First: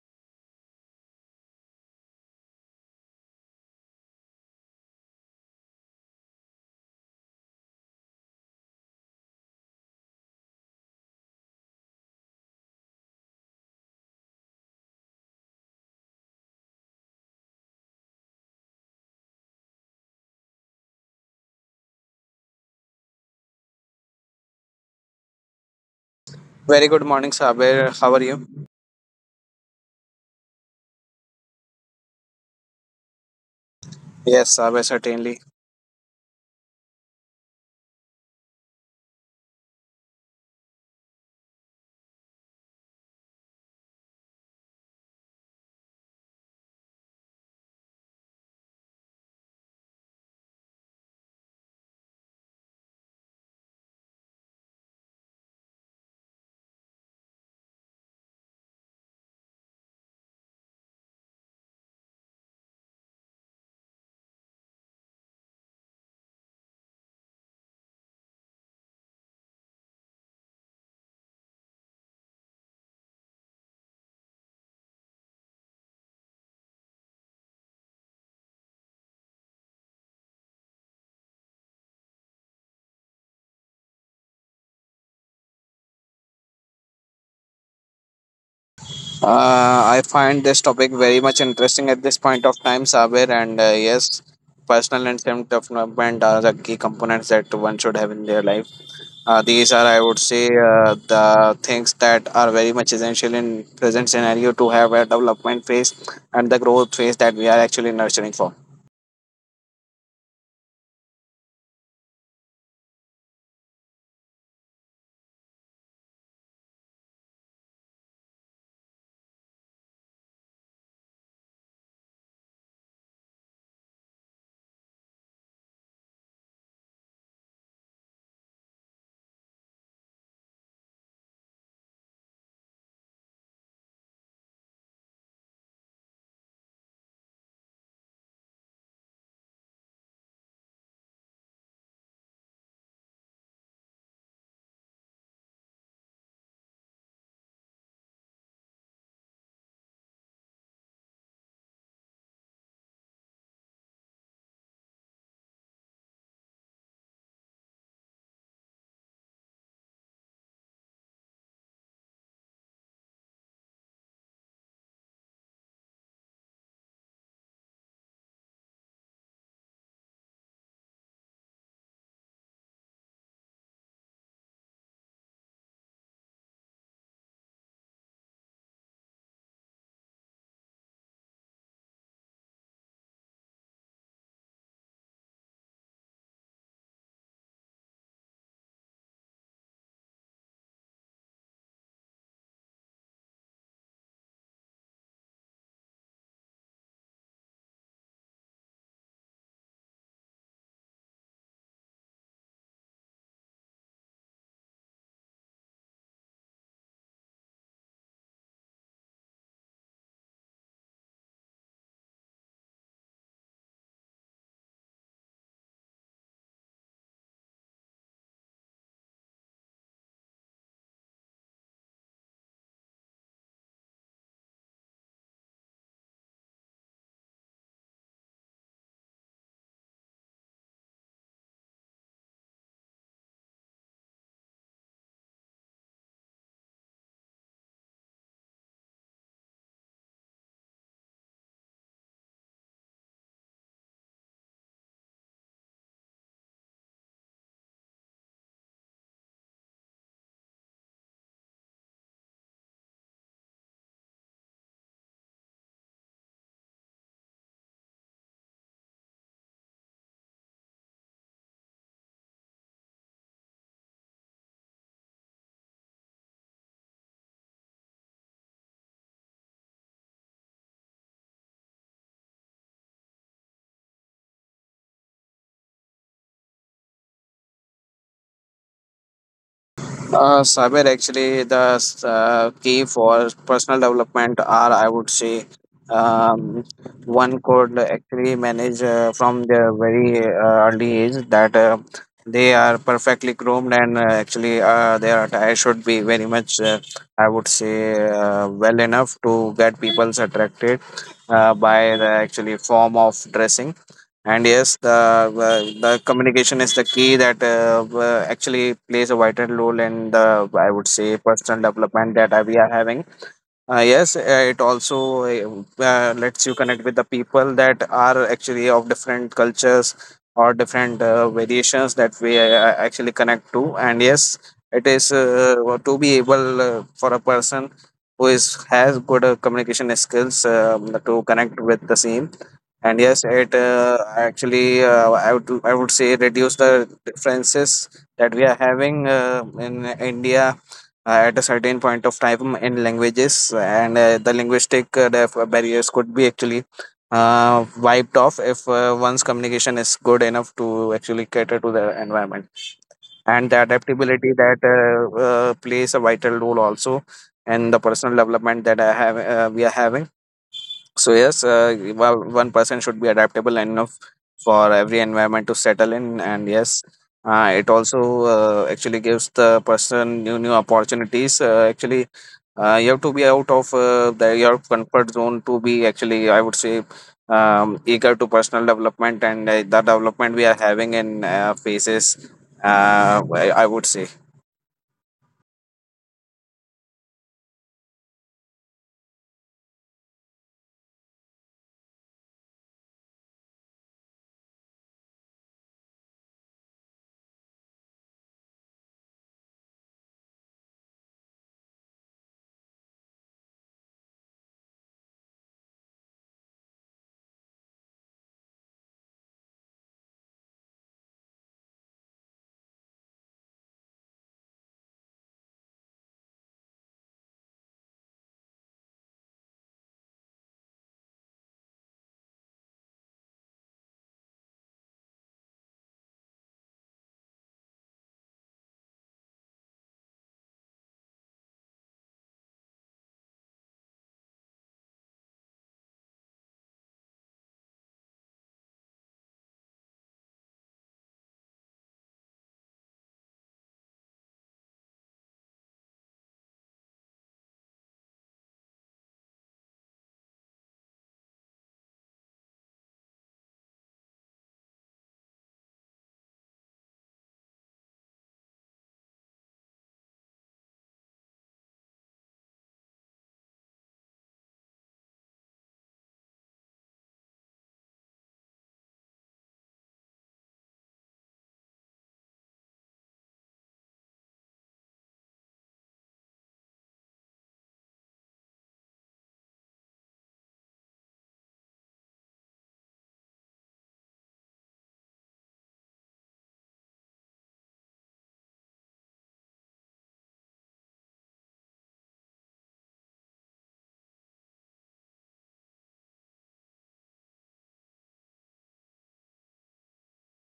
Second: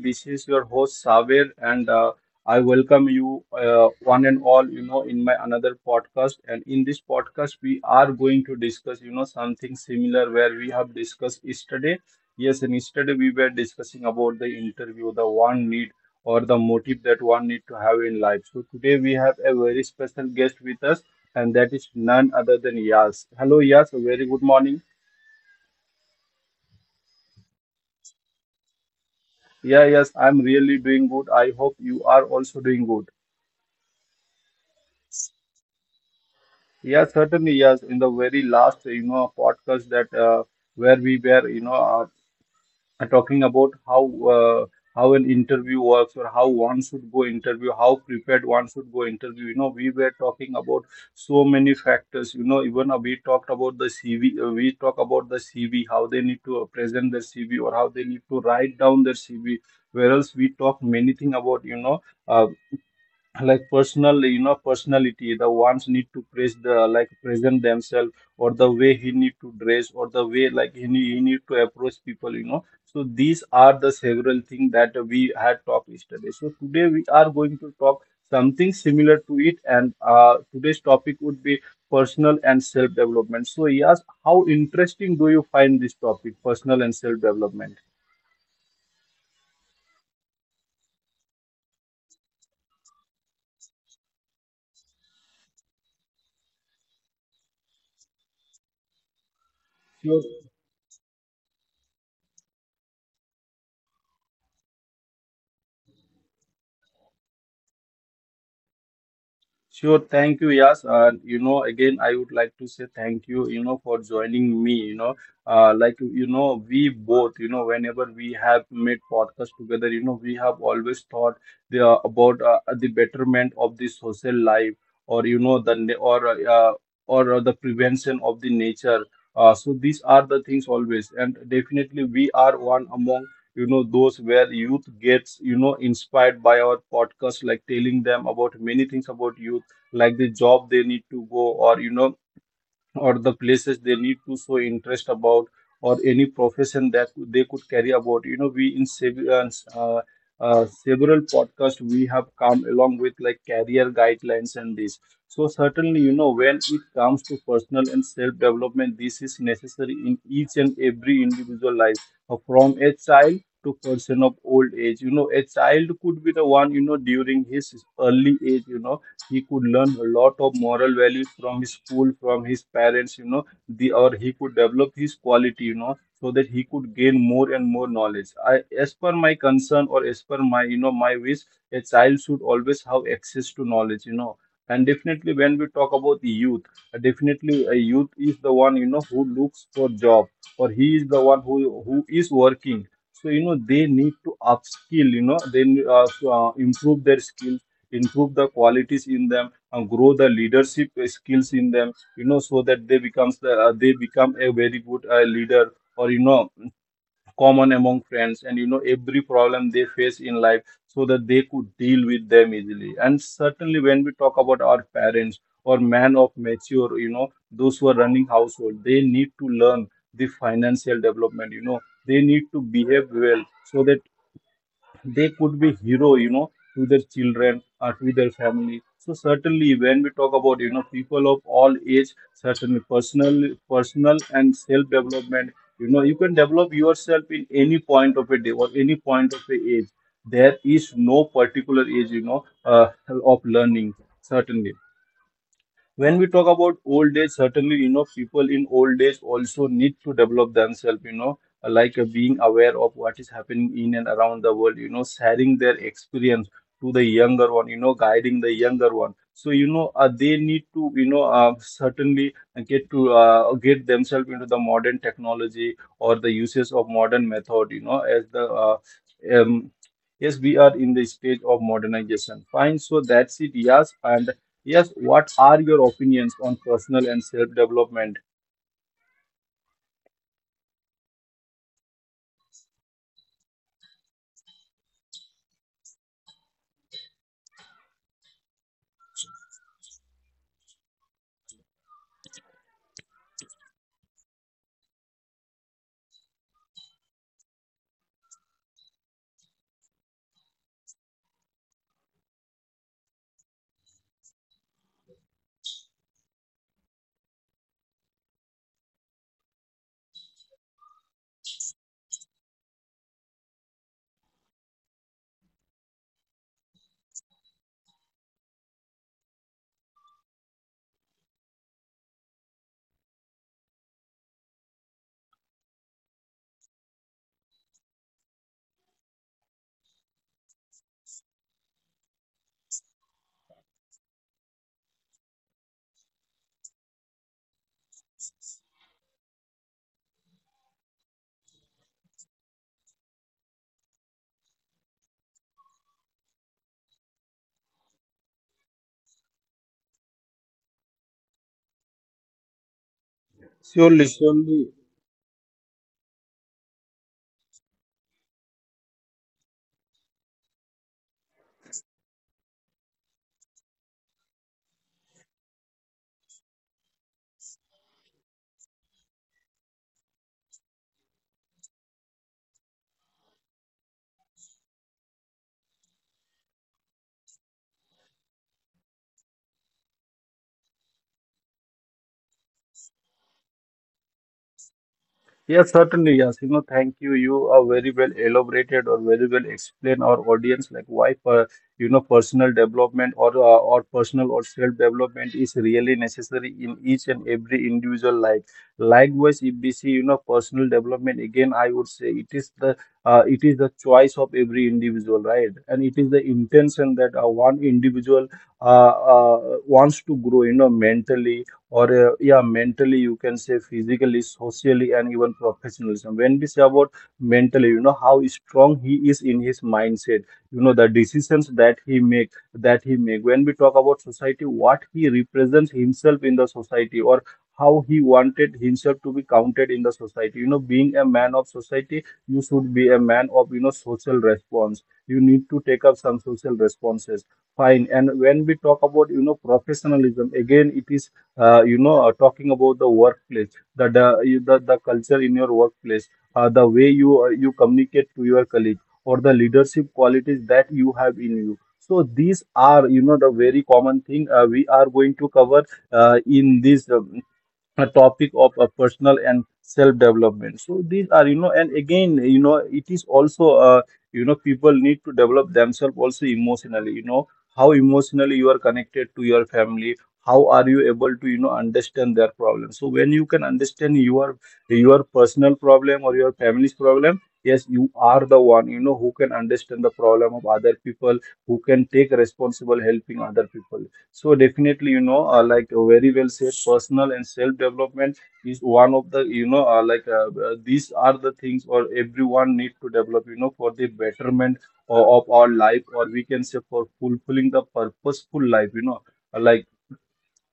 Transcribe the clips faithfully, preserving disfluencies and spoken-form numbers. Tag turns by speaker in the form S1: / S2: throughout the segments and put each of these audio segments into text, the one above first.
S1: This is your host Saver, and uh, I welcome you, uh, one and all, you know, in my another podcast. And in this podcast, we are going to discuss, you know, something similar where we have discussed yesterday. Yes, and yesterday we were discussing about the interview, the one need or the motive that one need to have in life. So today we have a very special guest with us, and that is none other than Yas. Hello, Yas. A very good morning.
S2: Very good morning, Sabir. How are you?
S1: Yeah, yes, I'm really doing good. I hope you are also doing good.
S2: Yes, Sabir, certainly.
S1: Yeah, certainly, yes. In the very last, you know, podcast that uh, where we were, you know, uh, are talking about how uh, how an interview works or how one should go interview, how prepared one should go interview. You know, we were talking about so many factors. You know, even uh, we talked about the C V. Uh, we talk about the C V, how they need to uh, present their C V or how they need to write down their C V. Whereas we talk many thing about, you know. Uh, like personal, you know, personality, the ones need to praise the like present themselves, or the way he need to dress, or the way like he need, he need to approach people, you know. So these are the several things that we had talked yesterday. So today we are going to talk something similar to it, and uh, today's topic would be personal and self development. So yes, how interesting do you find this topic personal and self development?
S2: Uh, I find this topic very much interesting at this point of time, Sabir. And uh, yes, personal and self development are the key components that one should have in their life. Uh, these are, I would
S1: Sure.
S2: say, uh, the things that are very much essential in present scenario to have a development phase and the growth phase that we are actually nurturing for.
S1: Sure, thank you, Yas. And you know, again, I would like to say thank you, you know, for joining me. You know, uh, like you know, we both, you know, whenever we have made podcast together, you know, we have always thought the, about uh, the betterment of the social life, or you know, the na- or uh, or uh, the prevention of the nature. Uh, so these are the things always, and definitely we are one among, you know, those where youth gets, you know, inspired by our podcast, like telling them about many things about youth, like the job they need to go, or you know, or the places they need to show interest about, or any profession that they could carry about, you know. we in sev- uh, uh, uh, Several podcasts we have come along with like career guidelines and this. So certainly, you know, when it comes to personal and self development, this is necessary in each and every individual life, uh, from a child to person of old age. You know, a child could be the one, you know, during his early age, you know, he could learn a lot of moral values from his school, from his parents, you know. The or He could develop his quality, you know, so that he could gain more and more knowledge. I, as per my concern, or as per my, you know, my wish, a child should always have access to knowledge, you know. And definitely when we talk about the youth, definitely a youth is the one, you know, who looks for job, or he is the one who who is working. So you know, they need to upskill, you know, then uh, to, uh, improve their skill, improve the qualities in them, and grow the leadership skills in them, you know, so that they becomes the, uh, they become a very good uh, leader, or you know, common among friends, and you know, every problem they face in life, so that they could deal with them easily. And certainly when we talk about our parents or man of mature, you know, those who are running household, they need to learn the financial development, you know. They need to behave well so that they could be hero, you know, to their children or to their family. So certainly when we talk about, you know, people of all age, certainly personal personal and self development, you know, you can develop yourself in any point of a day or any point of a age. There is no particular age, you know, uh, of learning. Certainly when we talk about old age, certainly, you know, people in old age also need to develop themselves, you know, like uh, being aware of what is happening in and around the world, you know, sharing their experience to the younger one, you know, guiding the younger one. So you know, uh, they need to, you know, uh, certainly get to uh, get themselves into the modern technology or the uses of modern method, you know, as the uh, um, yes, we are in the stage of modernization. Fine, so that's it. Yes, and yes, what are your opinions on personal and self development?
S2: Uh, cyber actually the uh, key for personal development are, I would say, um, one could actually manage uh, from their very uh, early age that uh, they are perfectly groomed and uh, actually uh, their attire should be very much uh, I would say uh, well enough to get people's attracted uh, by the actually form of dressing. And yes, the uh, the communication is the key that uh, uh, actually plays a vital role in the, I would say, personal development that uh, we are having. Uh, yes, uh, it also uh, uh, lets you connect with the people that are actually of different cultures or different uh, variations that we uh, uh, actually connect to. And yes, it is uh, uh, to be able uh, for a person who is has good uh, communication skills um, to connect with the same. And yes, it uh, actually uh, i would i would say reduce the differences that we are having uh, in India uh, at a certain point of time in languages, and uh, the linguistic uh, def- uh, barriers could be actually uh, wiped off if uh, one's communication is good enough to actually cater to the environment and the
S1: Surely,
S2: adaptability that
S1: surely,
S2: uh, uh, plays a vital role also in the personal development that I have uh, we are having. So yes, uh, well, one person should be adaptable enough for every environment to settle in, and yes, uh, it also uh, actually gives the person new new opportunities. Uh, actually, uh, you have to be out of uh, the, your comfort zone to be actually, I would say, um, eager to personal development and uh, the development we are having in uh, phases. Uh, I, I would say.
S1: yes, certainly, Yasino. Thank you. You are very well elaborated or very well explain our audience like why, per, you know, personal development, or uh, or personal or self development is really necessary in each and every individual life. Likewise, if we see, you know, personal development again, I would say it is the uh, it is the choice of every individual, right? And it is the intention that uh, one individual uh, uh, wants to grow, you know, mentally, or uh, yeah, mentally, you can say physically, socially, and even professionalism. When we say about mentally, you know, how strong he is in his mindset, you know, the decisions that he make that he make. When we talk about society, what he represents himself in the society, or how he wanted himself to be counted in the society, you know, being a man of society, you should be a man of, you know, social response. You need to take up some social responses, fine. And when we talk about, you know, professionalism, again, it is uh, you know, uh, talking about the workplace, the the, you- the the culture in your workplace, uh, the way you uh, you communicate to your colleague, or the leadership qualities that you have in you. So these are, you know, the very common thing uh, we are going to cover uh, in this um, a topic of uh, personal and self development. So these are, you know, and again, you know, it is also uh, you know, people need to develop themselves also emotionally, you know, how emotionally you are connected to your family, how are you able to, you know, understand their problem. So when you can understand your your personal problem or your family's problem, yes, you are the one, you know, who can understand the problem of other people, who can take responsible helping other people. So definitely, you know, uh, like uh, very well said, personal and self development is one of the, you know, uh, like uh, uh, these are the things or everyone need to develop, you know, for the betterment of, of our life, or we can say for fulfilling the purposeful life, you know. Uh, like,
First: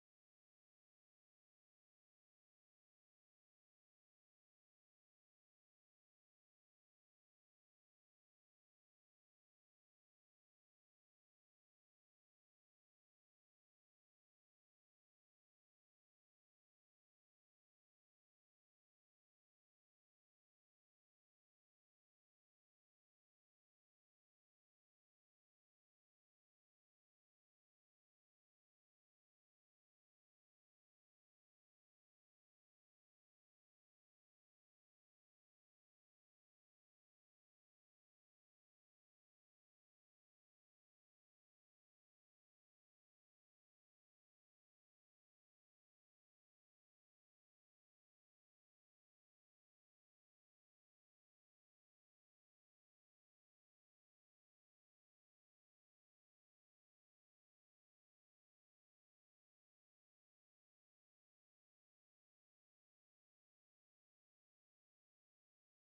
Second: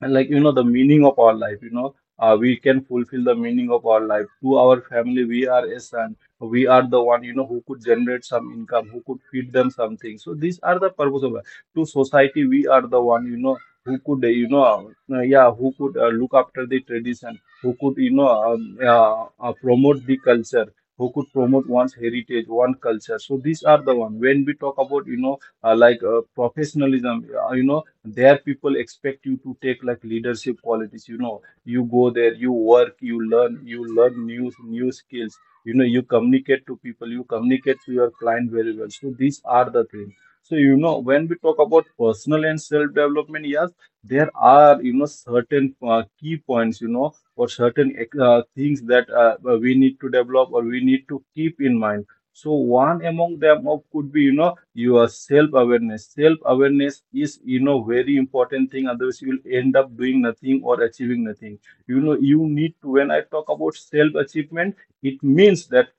S1: and like you know, the meaning of our life, you know, uh, we can fulfill the meaning of our life to our family. We are a son, we are the one, you know, who could generate some income, who could feed them something. So these are the purpose of life. To society, we are the one, you know, who could uh, you know, uh, yeah, who could uh, look after the tradition, who could, you know, um, uh, uh, promote the culture, who could promote one's heritage, one culture. So these are the one. When we talk about, you know, uh, like uh, professionalism, uh, you know, there people expect you to take like leadership qualities. You know, you go there, you work, you learn, you learn new new skills. You know, you communicate to people, you communicate to your client very well. So these are the things. So you know, when we talk about personal and self-development, yes, there are, you know, certain uh, key points. You know, or certain uh, things that uh, we need to develop or we need to keep in mind. So one among them of could be, you know, your self awareness. Self awareness is, you know, very important thing, otherwise you will end up doing nothing or achieving nothing. You know, you need to, when I talk about self achievement, it means that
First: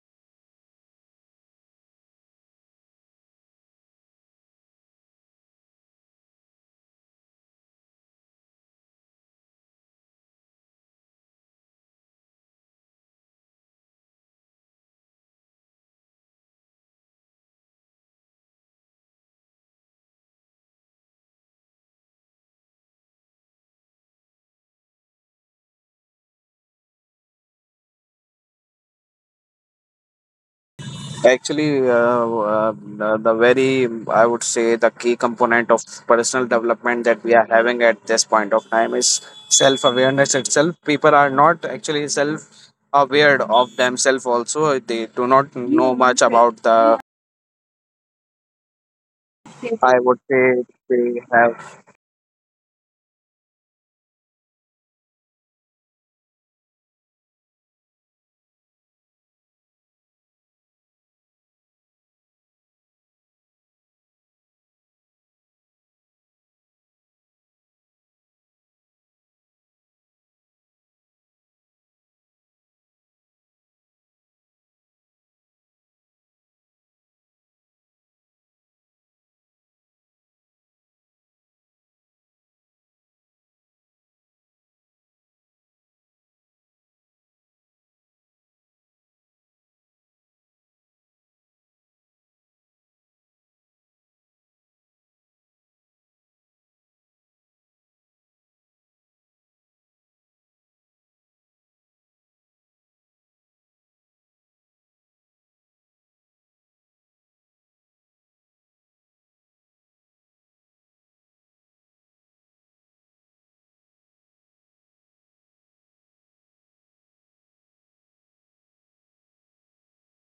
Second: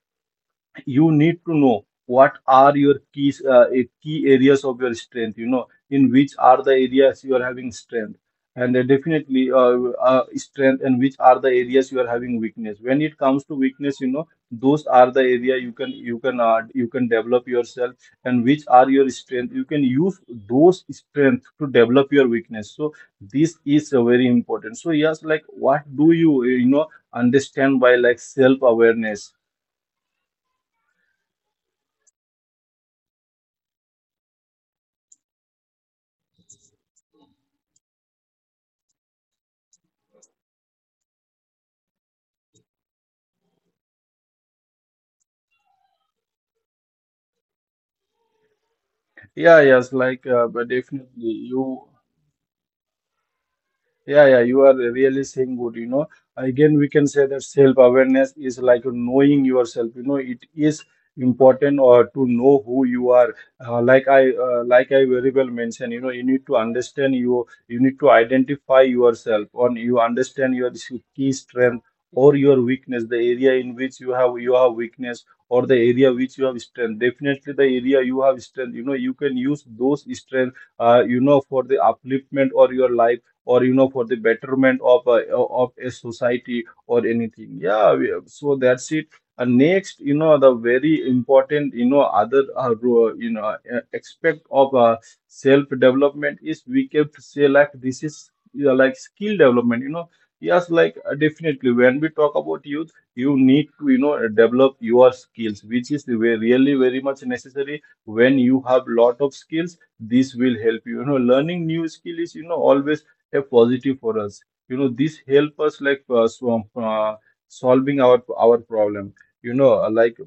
S1: you need to know what are your keys uh, eh, key areas of your strength. You know, in which are the areas you are having strength. And uh, definitely uh, uh, strength, and which are the areas you are having weakness. When it comes to weakness, you know, those are the area you can, you can uh, you can develop yourself. And which are your strength, you can use those strength to develop your weakness. So this is uh, very important. So yes, like what do you uh, you know understand by, like, self awareness?
S2: Actually, uh, uh, the the very, I would say, the key component of personal development that we are having at this point of time is self awareness itself. People are not actually self aware of themselves, also. They do not know much about the,
S1: Yeah, yes,
S2: I would
S1: like uh,
S2: say,
S1: but
S2: they
S1: definitely
S2: have.
S1: you. Yeah, yeah, you are really saying good. You know, again, we can say that self-awareness is like knowing yourself. You know, it is important, or to know who you are. Uh, like I, uh, like I very well mentioned. You know, you need to understand you. You need to identify yourself, or you understand your key strength or your weakness, the area in which you have you have weakness, or the area which you have strength. Definitely, the area you have strength, you know, you can use those strength uh, you know, for the upliftment or your life, or, you know, for the betterment of a, of a society or anything. Yeah we- so that's it. And next, you know, the very important, you know, other uh, ro- you know uh, aspect of uh, self development is, we can say, like this is, you know, like skill development, you know. Yes, like uh, definitely when we talk about youth, you need to, you know, develop your skills, which is ve- really very much necessary. When you have lot of skills, this will help you, you know. Learning new skill is, you know, always a positive for us. You know, this help us like uh, so, uh, solving our our problem. You know uh, like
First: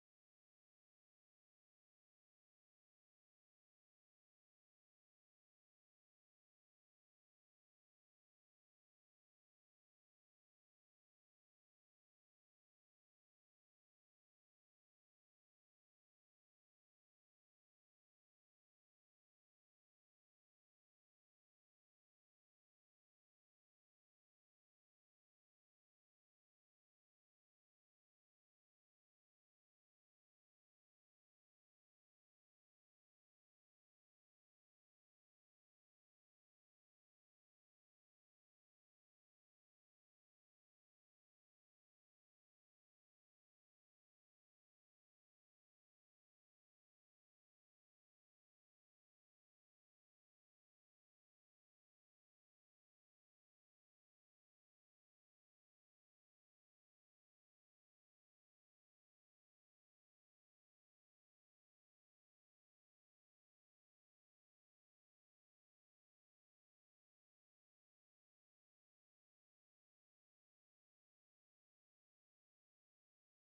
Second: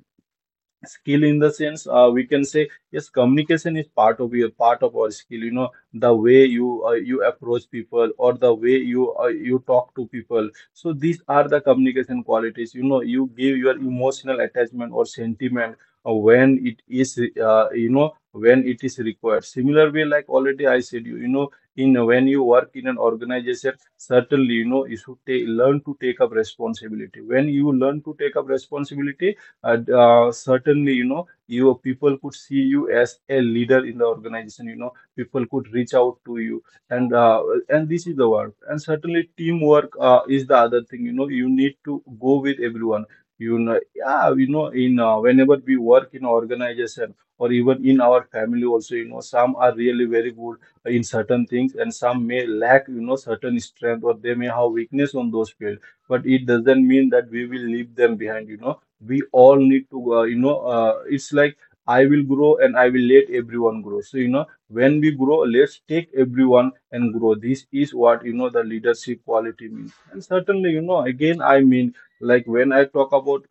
S1: skill in the sense, uh, we can say, yes, communication is part of your part of our skill. You know, the way you uh, you approach people, or the way you uh, you talk to people. So these are the communication qualities, you know. You give your emotional attachment or sentiment uh, when it is uh, you know, when it is required. Similar way, like already I said, you you know, in when you work in an organization, certainly, you know, you should take, learn to take up responsibility. When you learn to take up responsibility, and, uh, certainly, you know, you people could see you as a leader in the organization. You know, people could reach out to you, and uh, and this is the work. And certainly, teamwork uh, is the other thing. You know, you need to go with everyone. You know, yeah, you know, in uh, whenever we work in organization, or even in our family, also, you know, some are really very good in certain things, and some may lack, you know, certain strength, or they may have weakness on those fields. But it doesn't mean that we will leave them behind. You know, we all need to uh, you know uh, it's like, I will grow and I will let everyone grow. So you know, when we grow, let's take everyone and grow. This is what, you know, the leadership quality means. And certainly, you know, again I mean, like when I talk about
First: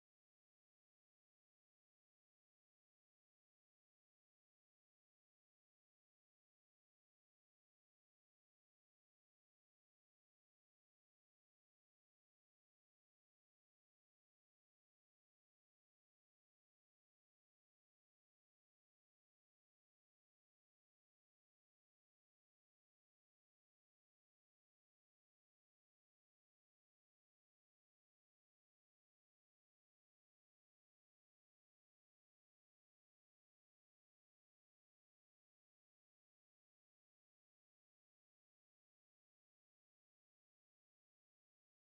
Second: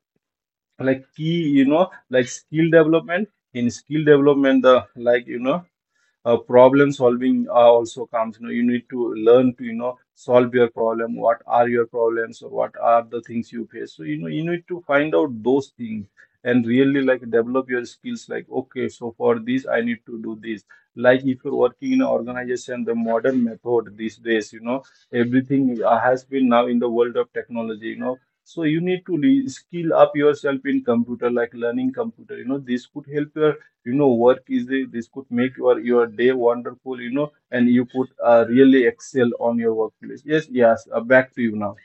S1: like key, you know, like skill development, in skill development the, like, you know, uh, problem solving uh, also comes. You know, you need to learn to, you know, solve your problem. What are your problems, or what are the things you face? So you know, you need to find out those things, and really like develop your skills. Like, okay, so for this I need to do this. Like if you're working in an organization, the modern method these days, you know, everything uh, has been now in the world of technology. You know, so you need to re- skill up yourself in computer, like learning computer. You know, this could help your, you know, work is a, this could make your your day wonderful. You know, and you could uh, really excel on your workplace. Yes, yes, uh, back to you now.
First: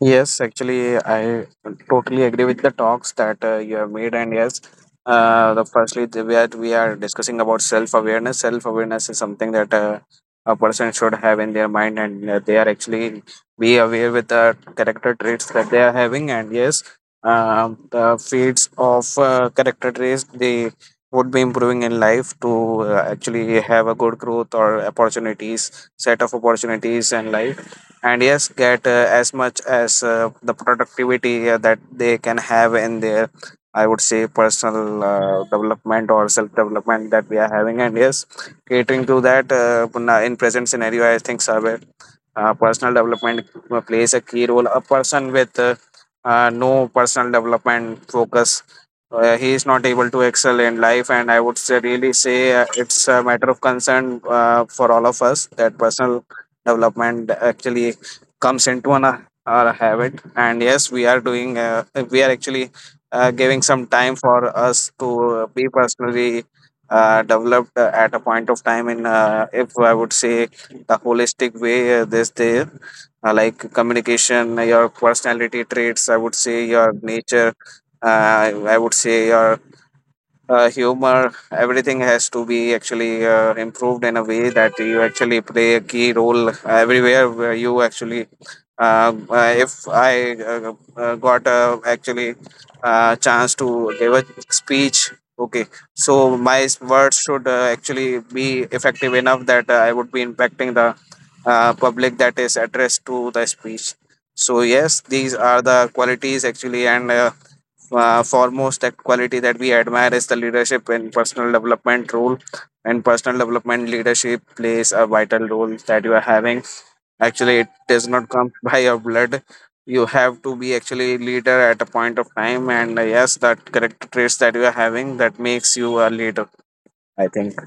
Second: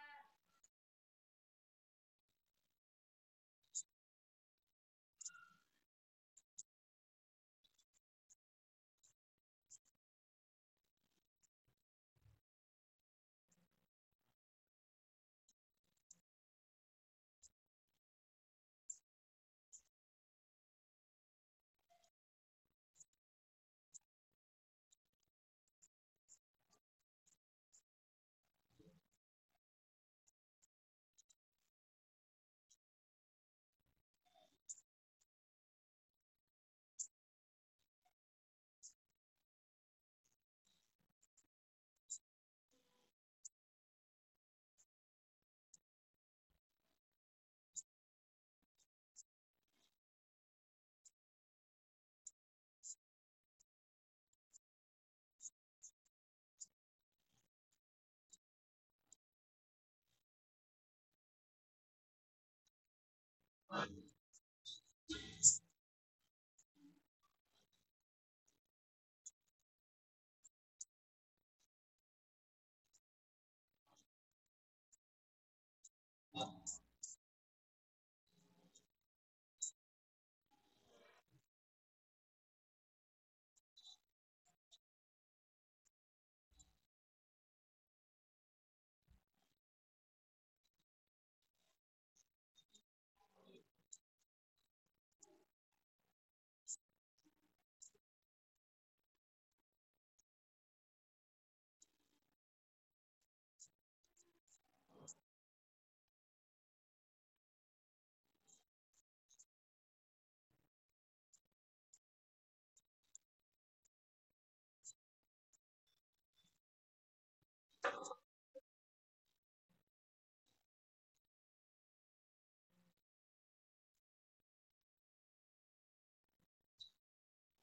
S2: Yes, actually, I totally agree with the talks that uh, you have made, and yes. Uh, the firstly, the, we are, we are discussing about self awareness. Self awareness is something that uh, a person should have in their mind, and uh, they are actually be aware with the character traits that they are having. And yes, um, the fields of uh, character traits they would be improving in life to uh, actually have a good growth or opportunities, set of opportunities in life, and yes, get uh, as much as uh, the productivity uh, that they can have in their, I would say, personal uh, development or self development that we are having. And yes, catering to that uh, puna- in present scenario, I think survey uh, personal development uh, plays a key role. A person with uh, uh, no personal development focus, uh, he is not able to excel in life. And I would say, really say uh, it's a matter of concern uh, for all of us that personal development actually comes into an, uh, our habit. And yes, we are doing, uh, we are actually uh, giving some time for us to be personally uh, developed uh, at a point of time in, uh, if I would say, the holistic way. Uh, this there, uh, like communication, uh, your personality traits, I would say your nature, uh, I would say your uh, humor, everything has to be actually uh, improved in a way that you actually play a key role everywhere where you actually uh, uh, if I uh, uh, got uh, actually uh, chance to give a speech. Okay, so my s- words should uh, actually be effective enough that uh, I would be impacting the uh, public that is addressed to the speech. So yes, these are the qualities actually. And uh, uh, foremost act- quality that we admire is the leadership and personal development role. And personal development leadership plays a vital role that you are having. Actually, it does not come by your blood. You have to be actually leader at a point of time, and uh, yes, that correct traits that you are having that makes you a leader, I think.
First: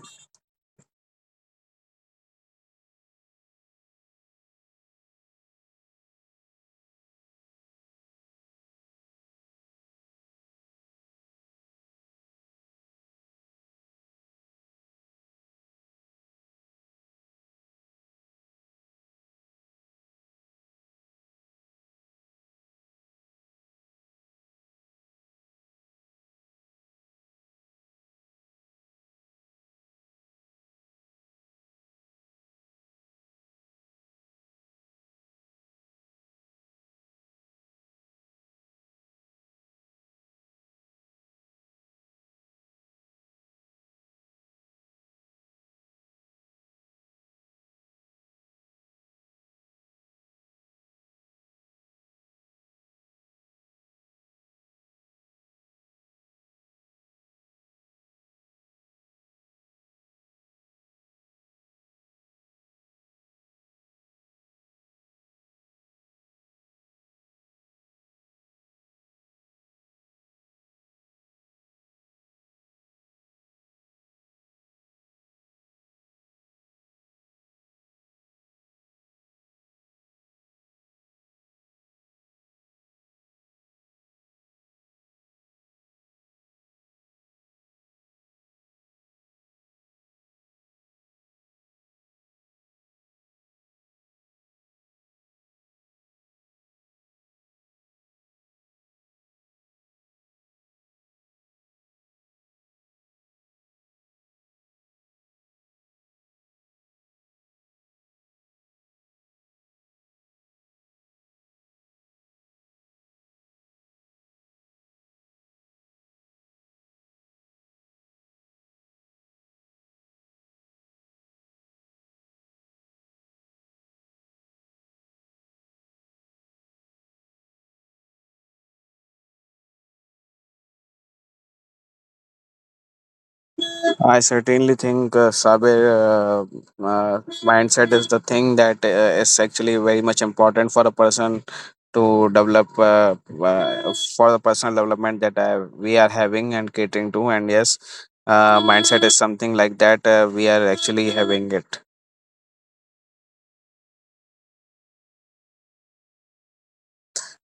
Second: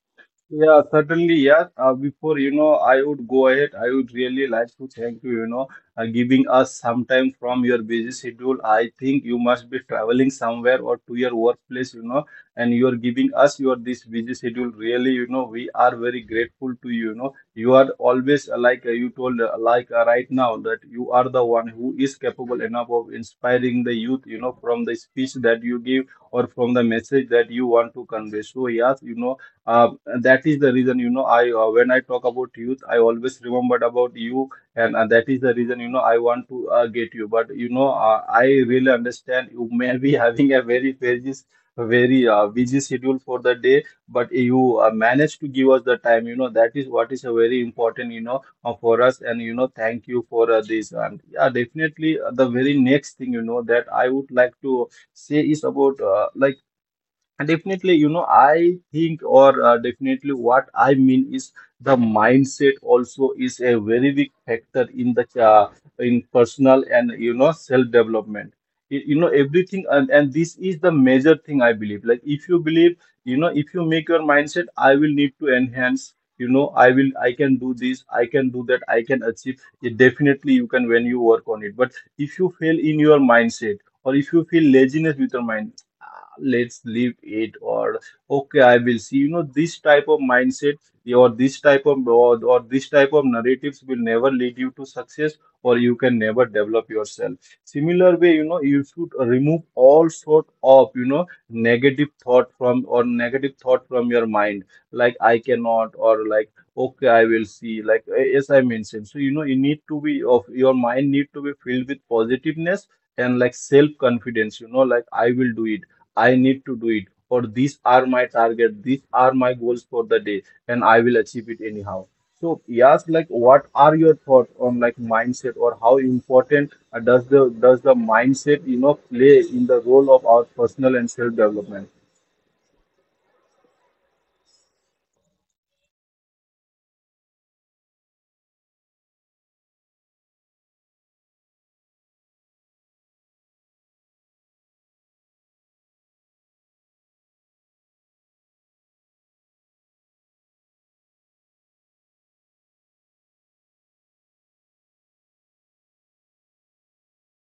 S1: Yeah, certainly. Yeah. Uh, before, you know, I would go ahead, I would really like to thank you, you know, uh, giving us some time from your busy schedule. I think you must be traveling somewhere or to your workplace, you know, and you are giving us your this busy schedule. Really, you know, we are very grateful to you. You know, you are always uh, like uh, you told, uh, like uh, right now, that you are the one who is capable enough of inspiring the youth, you know, from the speech that you give or from the message that you want to convey. So, yes, you know, uh, and that is the reason, you know, I uh, when I talk about youth, I always remembered about you. And uh, that is the reason, you know, I want to uh, get you. But you know, uh, I really understand you may be having a very busy, very uh, busy schedule for the day. But you uh, managed to give us the time. You know, that is what is a very important, you know, uh, for us. And you know, thank you for uh, this. And yeah, definitely, uh, the very next thing, you know, that I would like to say is about uh, like, definitely, you know, I think, or uh, definitely what I mean is the mindset also is a very big factor in the uh, in personal and you know self-development. You, you know everything, and, and this is the major thing I believe. Like if you believe, you know, if you make your mindset, I will need to enhance. You know, I will, I can do this, I can do that, I can achieve it. Definitely, you can when you work on it. But if you fail in your mindset, or if you feel laziness with your mind, "Ah, let's leave it", or "okay I will see", you know, this type of mindset or this type of, or, or this type of narratives will never lead you to success, or you can never develop yourself. Similar way, you know, you should remove all sort of, you know, negative thought from, or negative thought from your mind. Like, I cannot, or like, okay I will see, like eh, as I mentioned. So you know, you need to be of your mind, need to be filled with positiveness and like self confidence. You know, like I will do it, I need to do it, or these are my target, these are my goals for the day, and I will achieve it anyhow. So yes, like what are your thoughts on like mindset, or how important uh, does the does the mindset, you know, play in the role of our personal and self development?
S2: I certainly think, uh, Sabir, uh, uh, mindset is the thing that uh, is actually very much important for a person to develop uh, uh, for the personal development that uh, we are having and catering to. And yes, uh, mindset is something like that. Uh, we are actually having it.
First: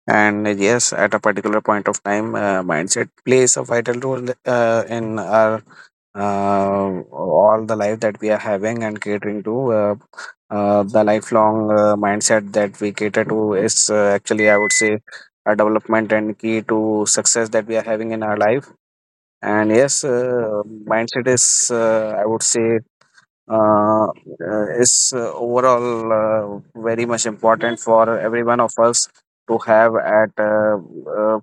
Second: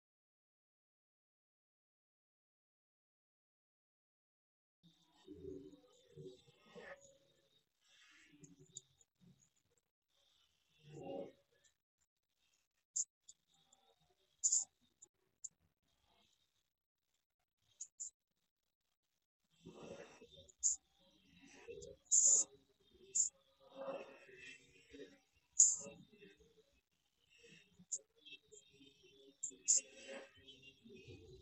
S2: And yes, at a particular point of time, uh, mindset plays a vital role uh, in our uh, all the life that we are having and catering to. Uh, uh, the lifelong uh, mindset that we cater to is uh, actually, I would say, a development and key to success that we are having in our life. And yes, uh, mindset is, uh, I would say, uh, is uh, overall uh, very much important for every one of us to have at, uh, uh,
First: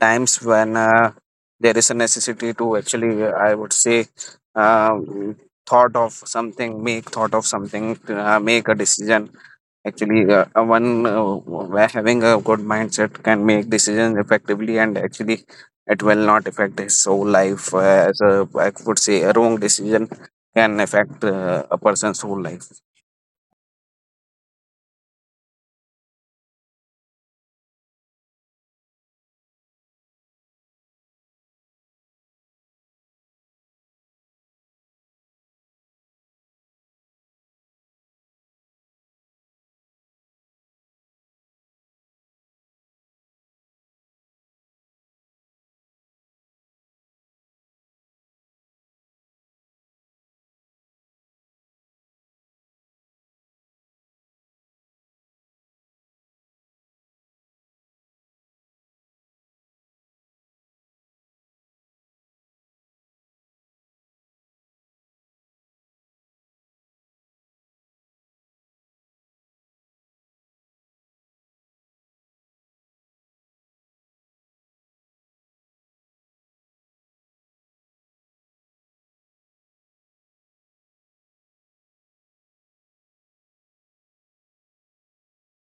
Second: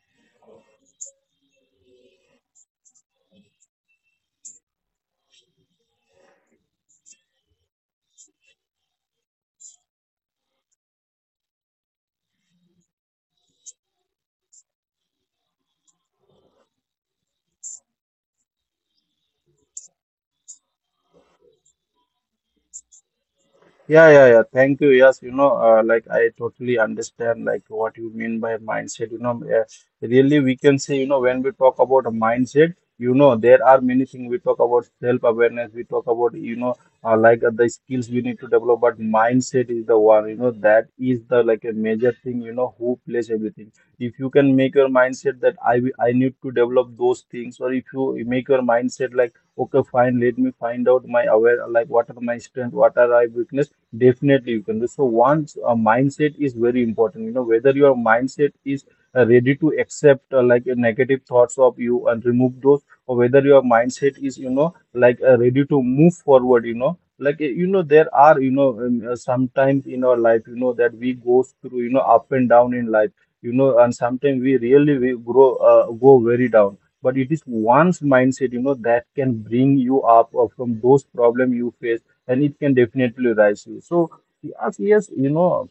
S2: times when uh, there is a necessity to actually, uh, I would say, um, thought of something, make thought of something, uh, make a decision. Actually, uh, uh, one uh, where having a good mindset can make decisions effectively, and actually it will not affect his whole life. Uh, as a, I would say, a wrong decision can affect uh, a person's whole life.
S1: Yeah, yeah, yeah. Thank you. Yes, you know, uh, like I totally understand like what you mean by mindset. You know, uh, really we can say, you know, when we talk about a mindset, you know, there are many things. We talk about self-awareness, we talk about, you know, uh, like uh, the skills we need to develop. But mindset is the one, you know, that is the like a major thing, you know, who plays everything. If you can make your mindset that I will- I need to develop those things, or if you make your mindset like, okay, fine, let me find out my aware, like what are my strengths, what are I weakness. Definitely, you can. So once, a mindset is very important, you know, whether your mindset is uh, ready to accept, uh, like uh, negative thoughts of you and remove those, or whether your mindset is, you know, like uh, ready to move forward. You know, like eh, you know there are you know um, uh, sometimes in our life, you know, that we go through, you know, up and down in life. You know, and sometimes we really we grow uh, go very down, but it is one's mindset, you know, that can bring you up uh, from those problem you face. And it can definitely rise you. So yes, yes, you know,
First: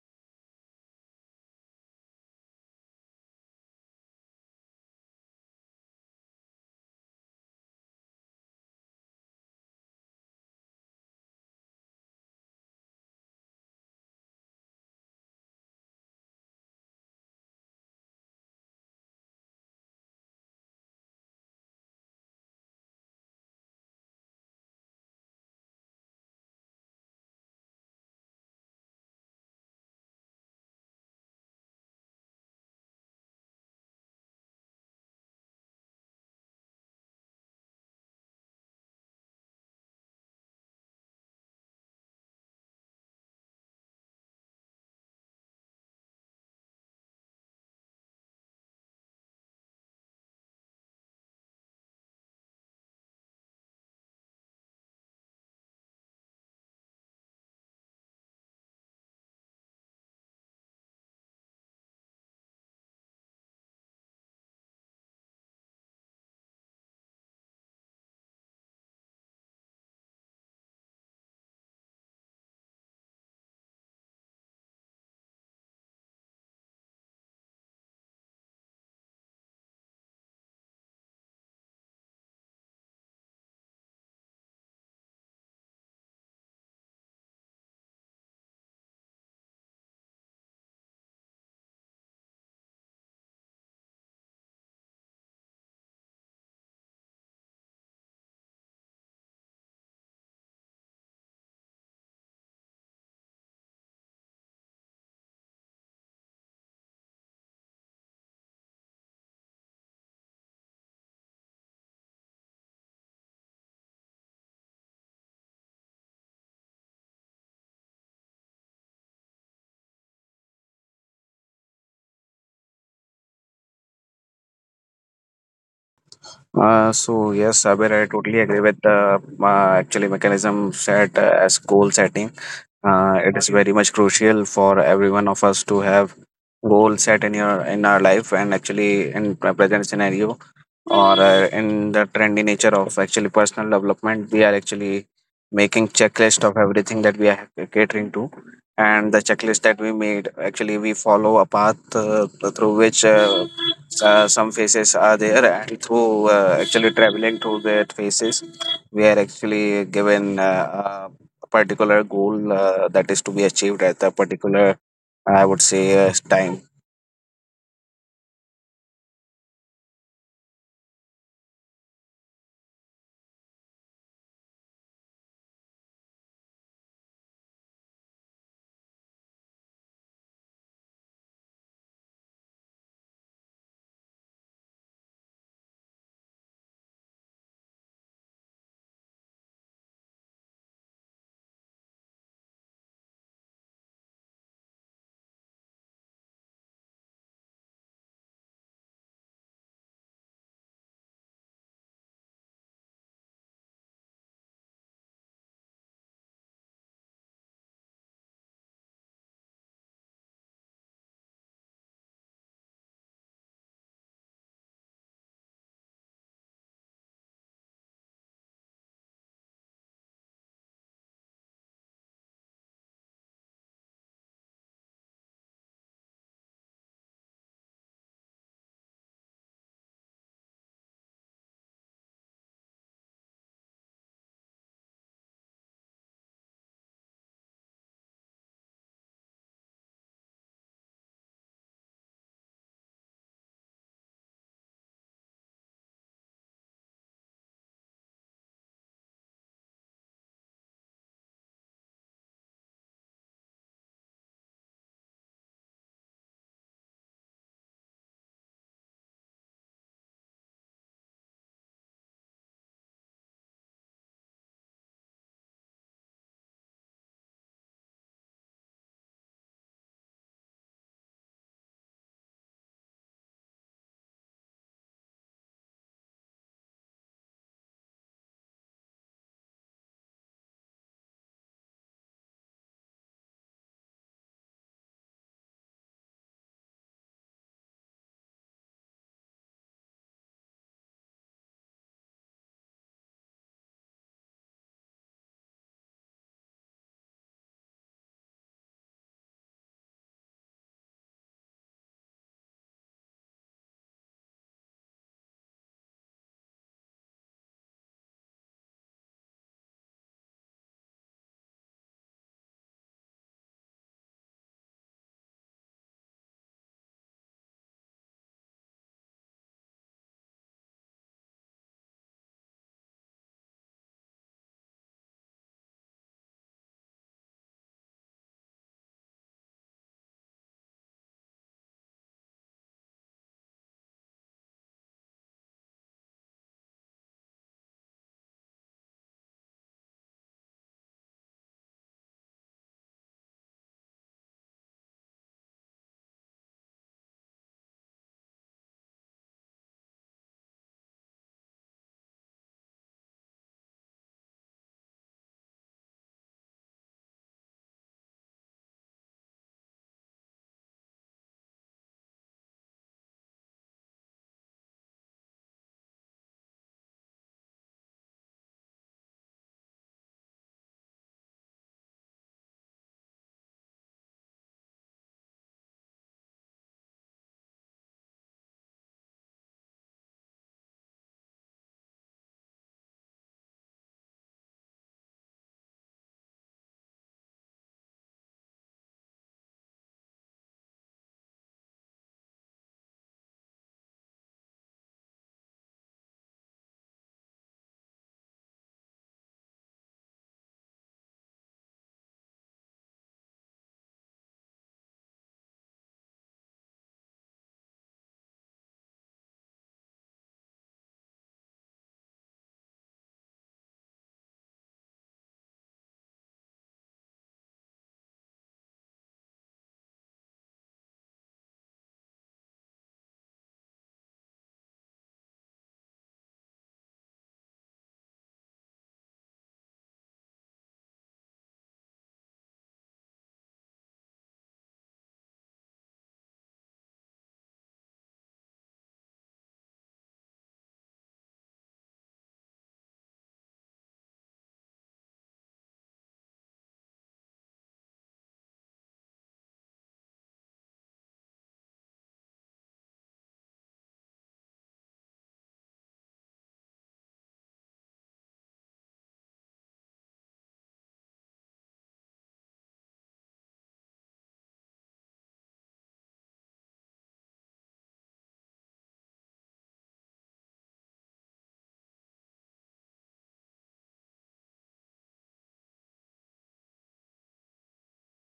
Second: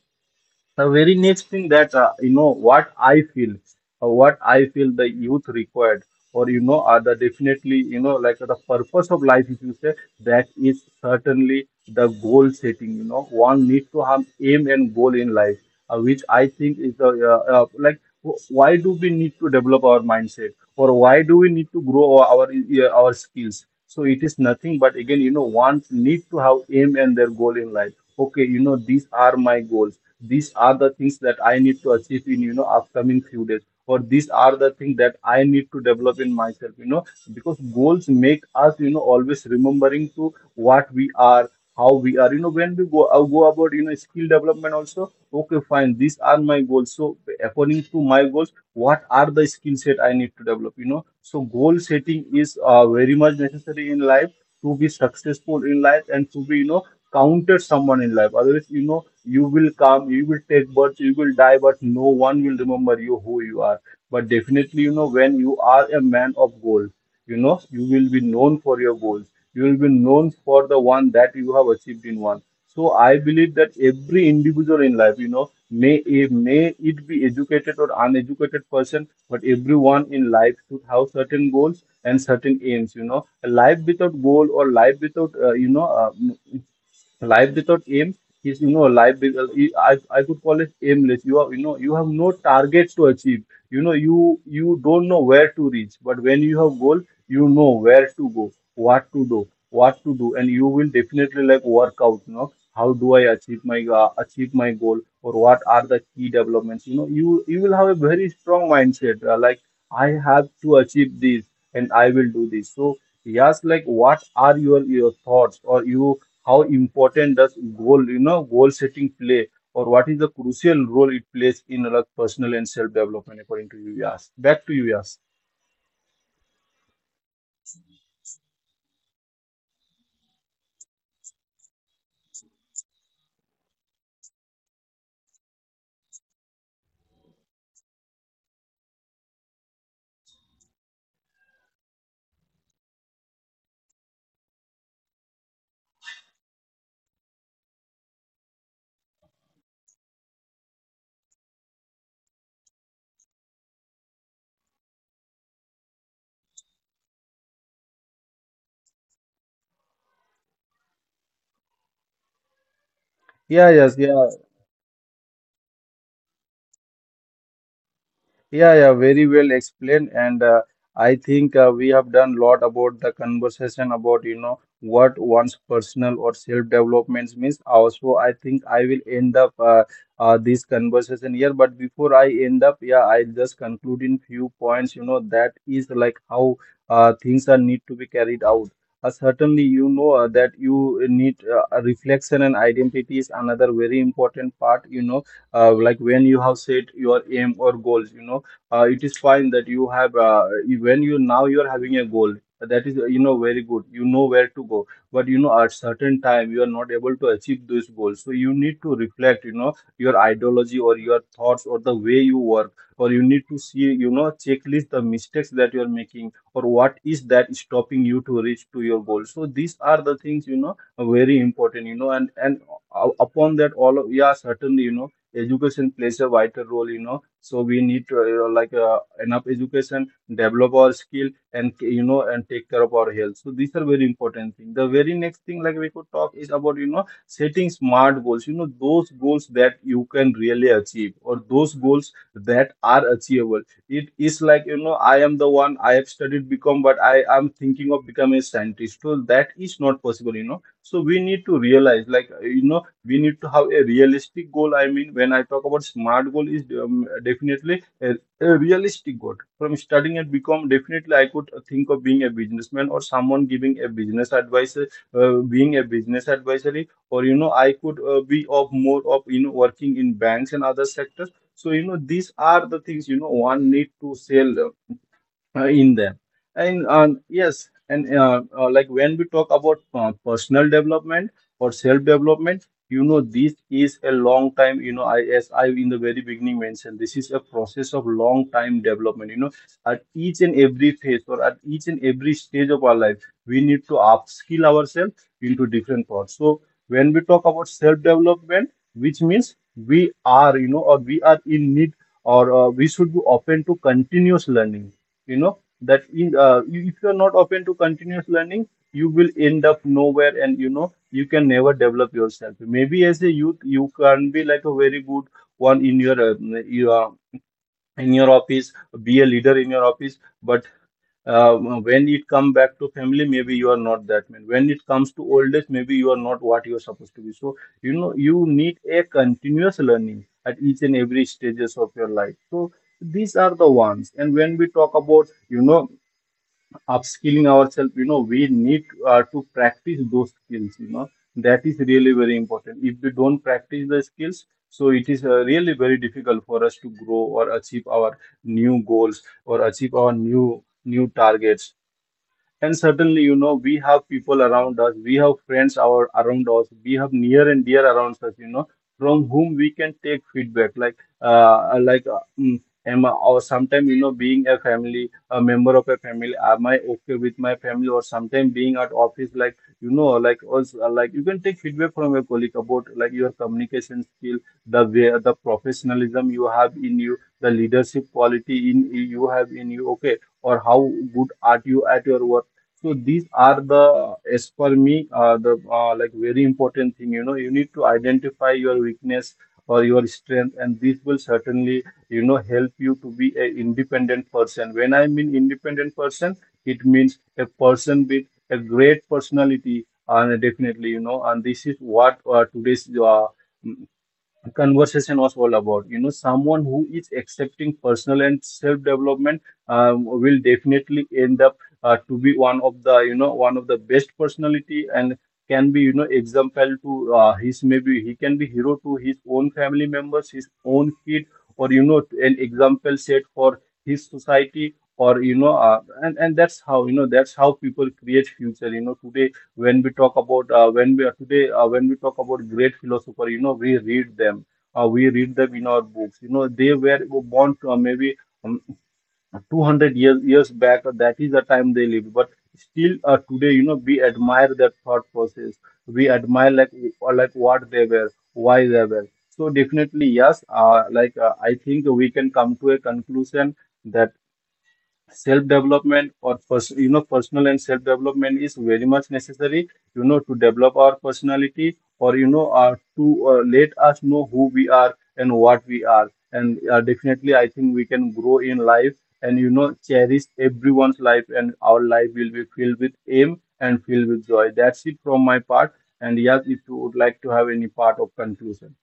S1: the very next thing that uh, you know what I feel, uh, what I feel the youth required, or you know, are the definitely, you know, like the purpose of life. If you say, that is certainly the goal setting. You know, one needs to have aim and goal in life, uh, which I think is the uh, uh, like wh- why do we need to develop our mindset, or why do we need to grow our our, uh, our skills? So it is nothing but again, you know, one need to have aim and their goal in life. Okay, you know, these are my goals. These are the things that I need to achieve in, you know, upcoming few days, or these are the things that I need to develop in myself. You know, because goals make us you know always remembering to what we are, how we are, you know when we go uh, go about you know skill development also. Okay, fine, these are my goals. So according to my goals, what are the skill set I need to develop? You know so goal setting is uh, very much necessary in life to be successful in life and to be you know counted someone in life. Otherwise, you know you will come, you will take birth, you will die, but no one will remember you who you are. But definitely, you know when you are a man of goal, you know you will be known for your goals. You will be known for the one that you have achieved in one. So I believe that every individual in life, you know may it, may it be educated or uneducated person, but everyone in life should have certain goals and certain aims. You know a life without goal, or life without uh, you know uh, life without aim, is, you know, life. be- I I could call it aimless. You are, you know, you have no targets to achieve. You know, you you don't know where to reach. But when you have goal, you know where to go, what to do, what to do, and you will definitely like work out. You know, how do I achieve my uh, achieve my goal, or what are the key developments? You know, you you will have a very strong mindset. Uh, like I have to achieve this, and I will do this. So yes, like, what are your your thoughts? Or you How important does goal, you know, goal setting play, or what is the crucial role it plays in like personal and self development, according to you, Yas? Back to you, Yas.
S2: Uh, so yes, Abir, I totally agree with the uh, actually mechanism set uh, as goal setting. Uh, it is very much crucial for every one of us to have goal set in your in our life. And actually, in pre- present scenario, or uh, in the trendy nature of actually personal development, we are actually making checklist of everything that we are catering to. And the checklist that we made, actually, we follow a path uh, through which uh, uh, some faces are there, and through uh, actually traveling through that faces, we are actually given uh, particular goal uh, that is to be
S1: Yeah,
S2: achieved
S1: yes,
S2: at a
S1: yeah.
S2: particular, I would say, uh, time.
S1: Yeah, yeah, very well explained. And uh, I think uh, we have done lot about the conversation about, you know, what one's personal or self-development means. Also, I think I will end up, uh, uh, this conversation here. But before I end up, yeah, I just conclude in few points, you know, that is like how uh, things are need to be carried out. Uh, certainly, you know uh, that you need uh, a reflection, and identity is another very important part. You know, uh, like, when you have set your aim or goals, you know uh, it is fine that you have, uh, you- when you now you are having a goal, that is, uh, you know very good, you know where to go. But you know at certain time you are not able to achieve those goals, so you need to reflect, you know your ideology or your thoughts or the way you work. Or you need to see, you know checklist the mistakes that you are making, or what is that stopping you to reach to your goal. So these are the things, you know are very important. you know and and uh, upon that all of, yeah, certainly, you know education plays a vital role. You know so we need to, you know, like uh, enough education, develop our skill, and you know and take care of our health. So these are very important thing. The very next thing, like, we could talk is about you know setting smart goals. You know those goals that you can really achieve, or those goals that are achievable. It is like, you know I am the one, I have studied become, but I am thinking of becoming a scientist. So that is not possible. You know so we need to realize, like, you know we need to have a realistic goal. I mean, when I talk about smart goal is, um, definitely a, a realistic goal from studying and become. Definitely I could think of being a businessman, or someone giving a business advice, uh, being a business advisory, or you know I could, uh, be of more of you know working in banks and other sectors. So you know these are the things, you know one need to sell, uh, uh, in them. And, um, yes, and uh, uh, like when we talk about uh, personal development, or self development, you know this is a long time. you know I, as I in the very beginning mentioned, this is a process of long time development. You know at each and every phase, or at each and every stage of our life, we need to upskill ourselves into different parts. So when we talk about self development, which means we are, you know or we are in need, or uh, we should be open to continuous learning. You know that in, uh, you- if you are not open to continuous learning, you will end up nowhere, and you know you can never develop yourself. Maybe as a youth you can be like a very good one in your, uh, in your office, be a leader in your office. But uh, when it come back to family, maybe you are not that man. When it comes to old age, maybe you are not what you are supposed to be. So you know you need a continuous learning at each and every stages of your life. So these are the ones. And when we talk about you know upskilling ourselves, you know we need uh, to practice those skills. You know that is really very important. If we don't practice the skills, so it is uh, really very difficult for us to grow, or achieve our new goals, or achieve our new new targets. And certainly, you know, we have people around us, we have friends our around us, we have near and dear around us, you know, from whom we can take feedback. Like, uh, like, uh, mm, am I? Or sometimes, you know, being a family, a member of a family, am I okay with my family? Or sometimes being at office, like, you know, like, also, uh, like, you can take feedback from your colleague about, like, your communication skill, the way, the professionalism you have in you, the leadership quality in you have in you. Okay, or how good are you at your work? So these are the, as per me, uh, the, uh, like, very important thing. You know, you need to identify your weakness or your strength, and this will certainly, you know, help you to be a independent person. When I mean independent person, it means a person with a great personality. And definitely, you know, and this is what uh, today's uh, conversation was all about. You know, someone who is accepting personal and self-development um, will definitely end up, uh, to be one of the, you know, one of the best personality, and can be, you know, example to, uh, his, maybe he can be hero to his own family members, his own kid, or you know, an example set for his society. Or you know, uh, and and that's how, you know that's how people create future. You know, today when we talk about, uh, when we are today uh, when we talk about great philosopher, you know we read them, uh, we read them in our books. You know they were born to, uh, maybe um, two hundred years years back. Uh, that is the time they lived. But still, uh, today, you know we admire their thought process. We admire, like, or like, what they were, why they were. So definitely, yes, uh, like uh, I think we can come to a conclusion that self development, or first, you know personal and self development, is very much necessary, you know to develop our personality. Or you know uh, to, uh, let us know who we are and what we are. And uh, definitely I think we can grow in life, and you know cherish everyone's life, and our life will be filled with aim and filled with joy. That's it from my part. And yes, if you would like to have any part of conclusion.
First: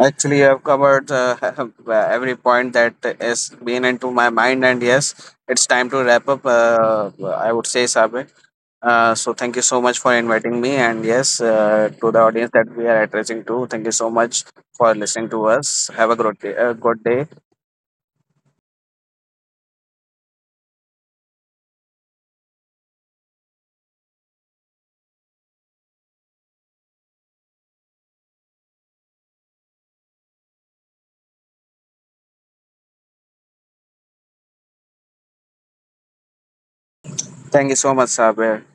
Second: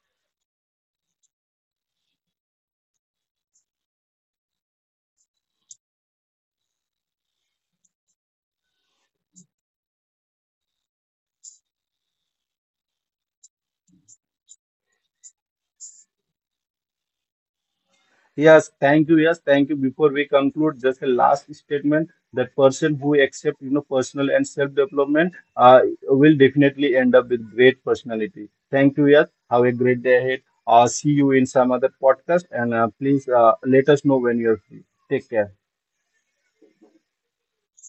S2: Actually, I've covered uh, every point that has been into my mind, and yes, it's time to wrap up. Uh, I would say, Sabir. Uh, so thank you so much for inviting me, and yes, uh, to the audience that we are addressing to, thank you so much for listening to us. Have a good day. Uh, good day.
S1: Yes, thank you. Yes, thank you. Before we conclude, just a last statement that person who accept, you know personal and self development, uh, will definitely end up with great personality. Thank you. Yes, have a great day ahead. Uh, see you in some other podcast, and uh, please uh, let us know when you're free. Take care.
S2: Thank you so much, Sabir.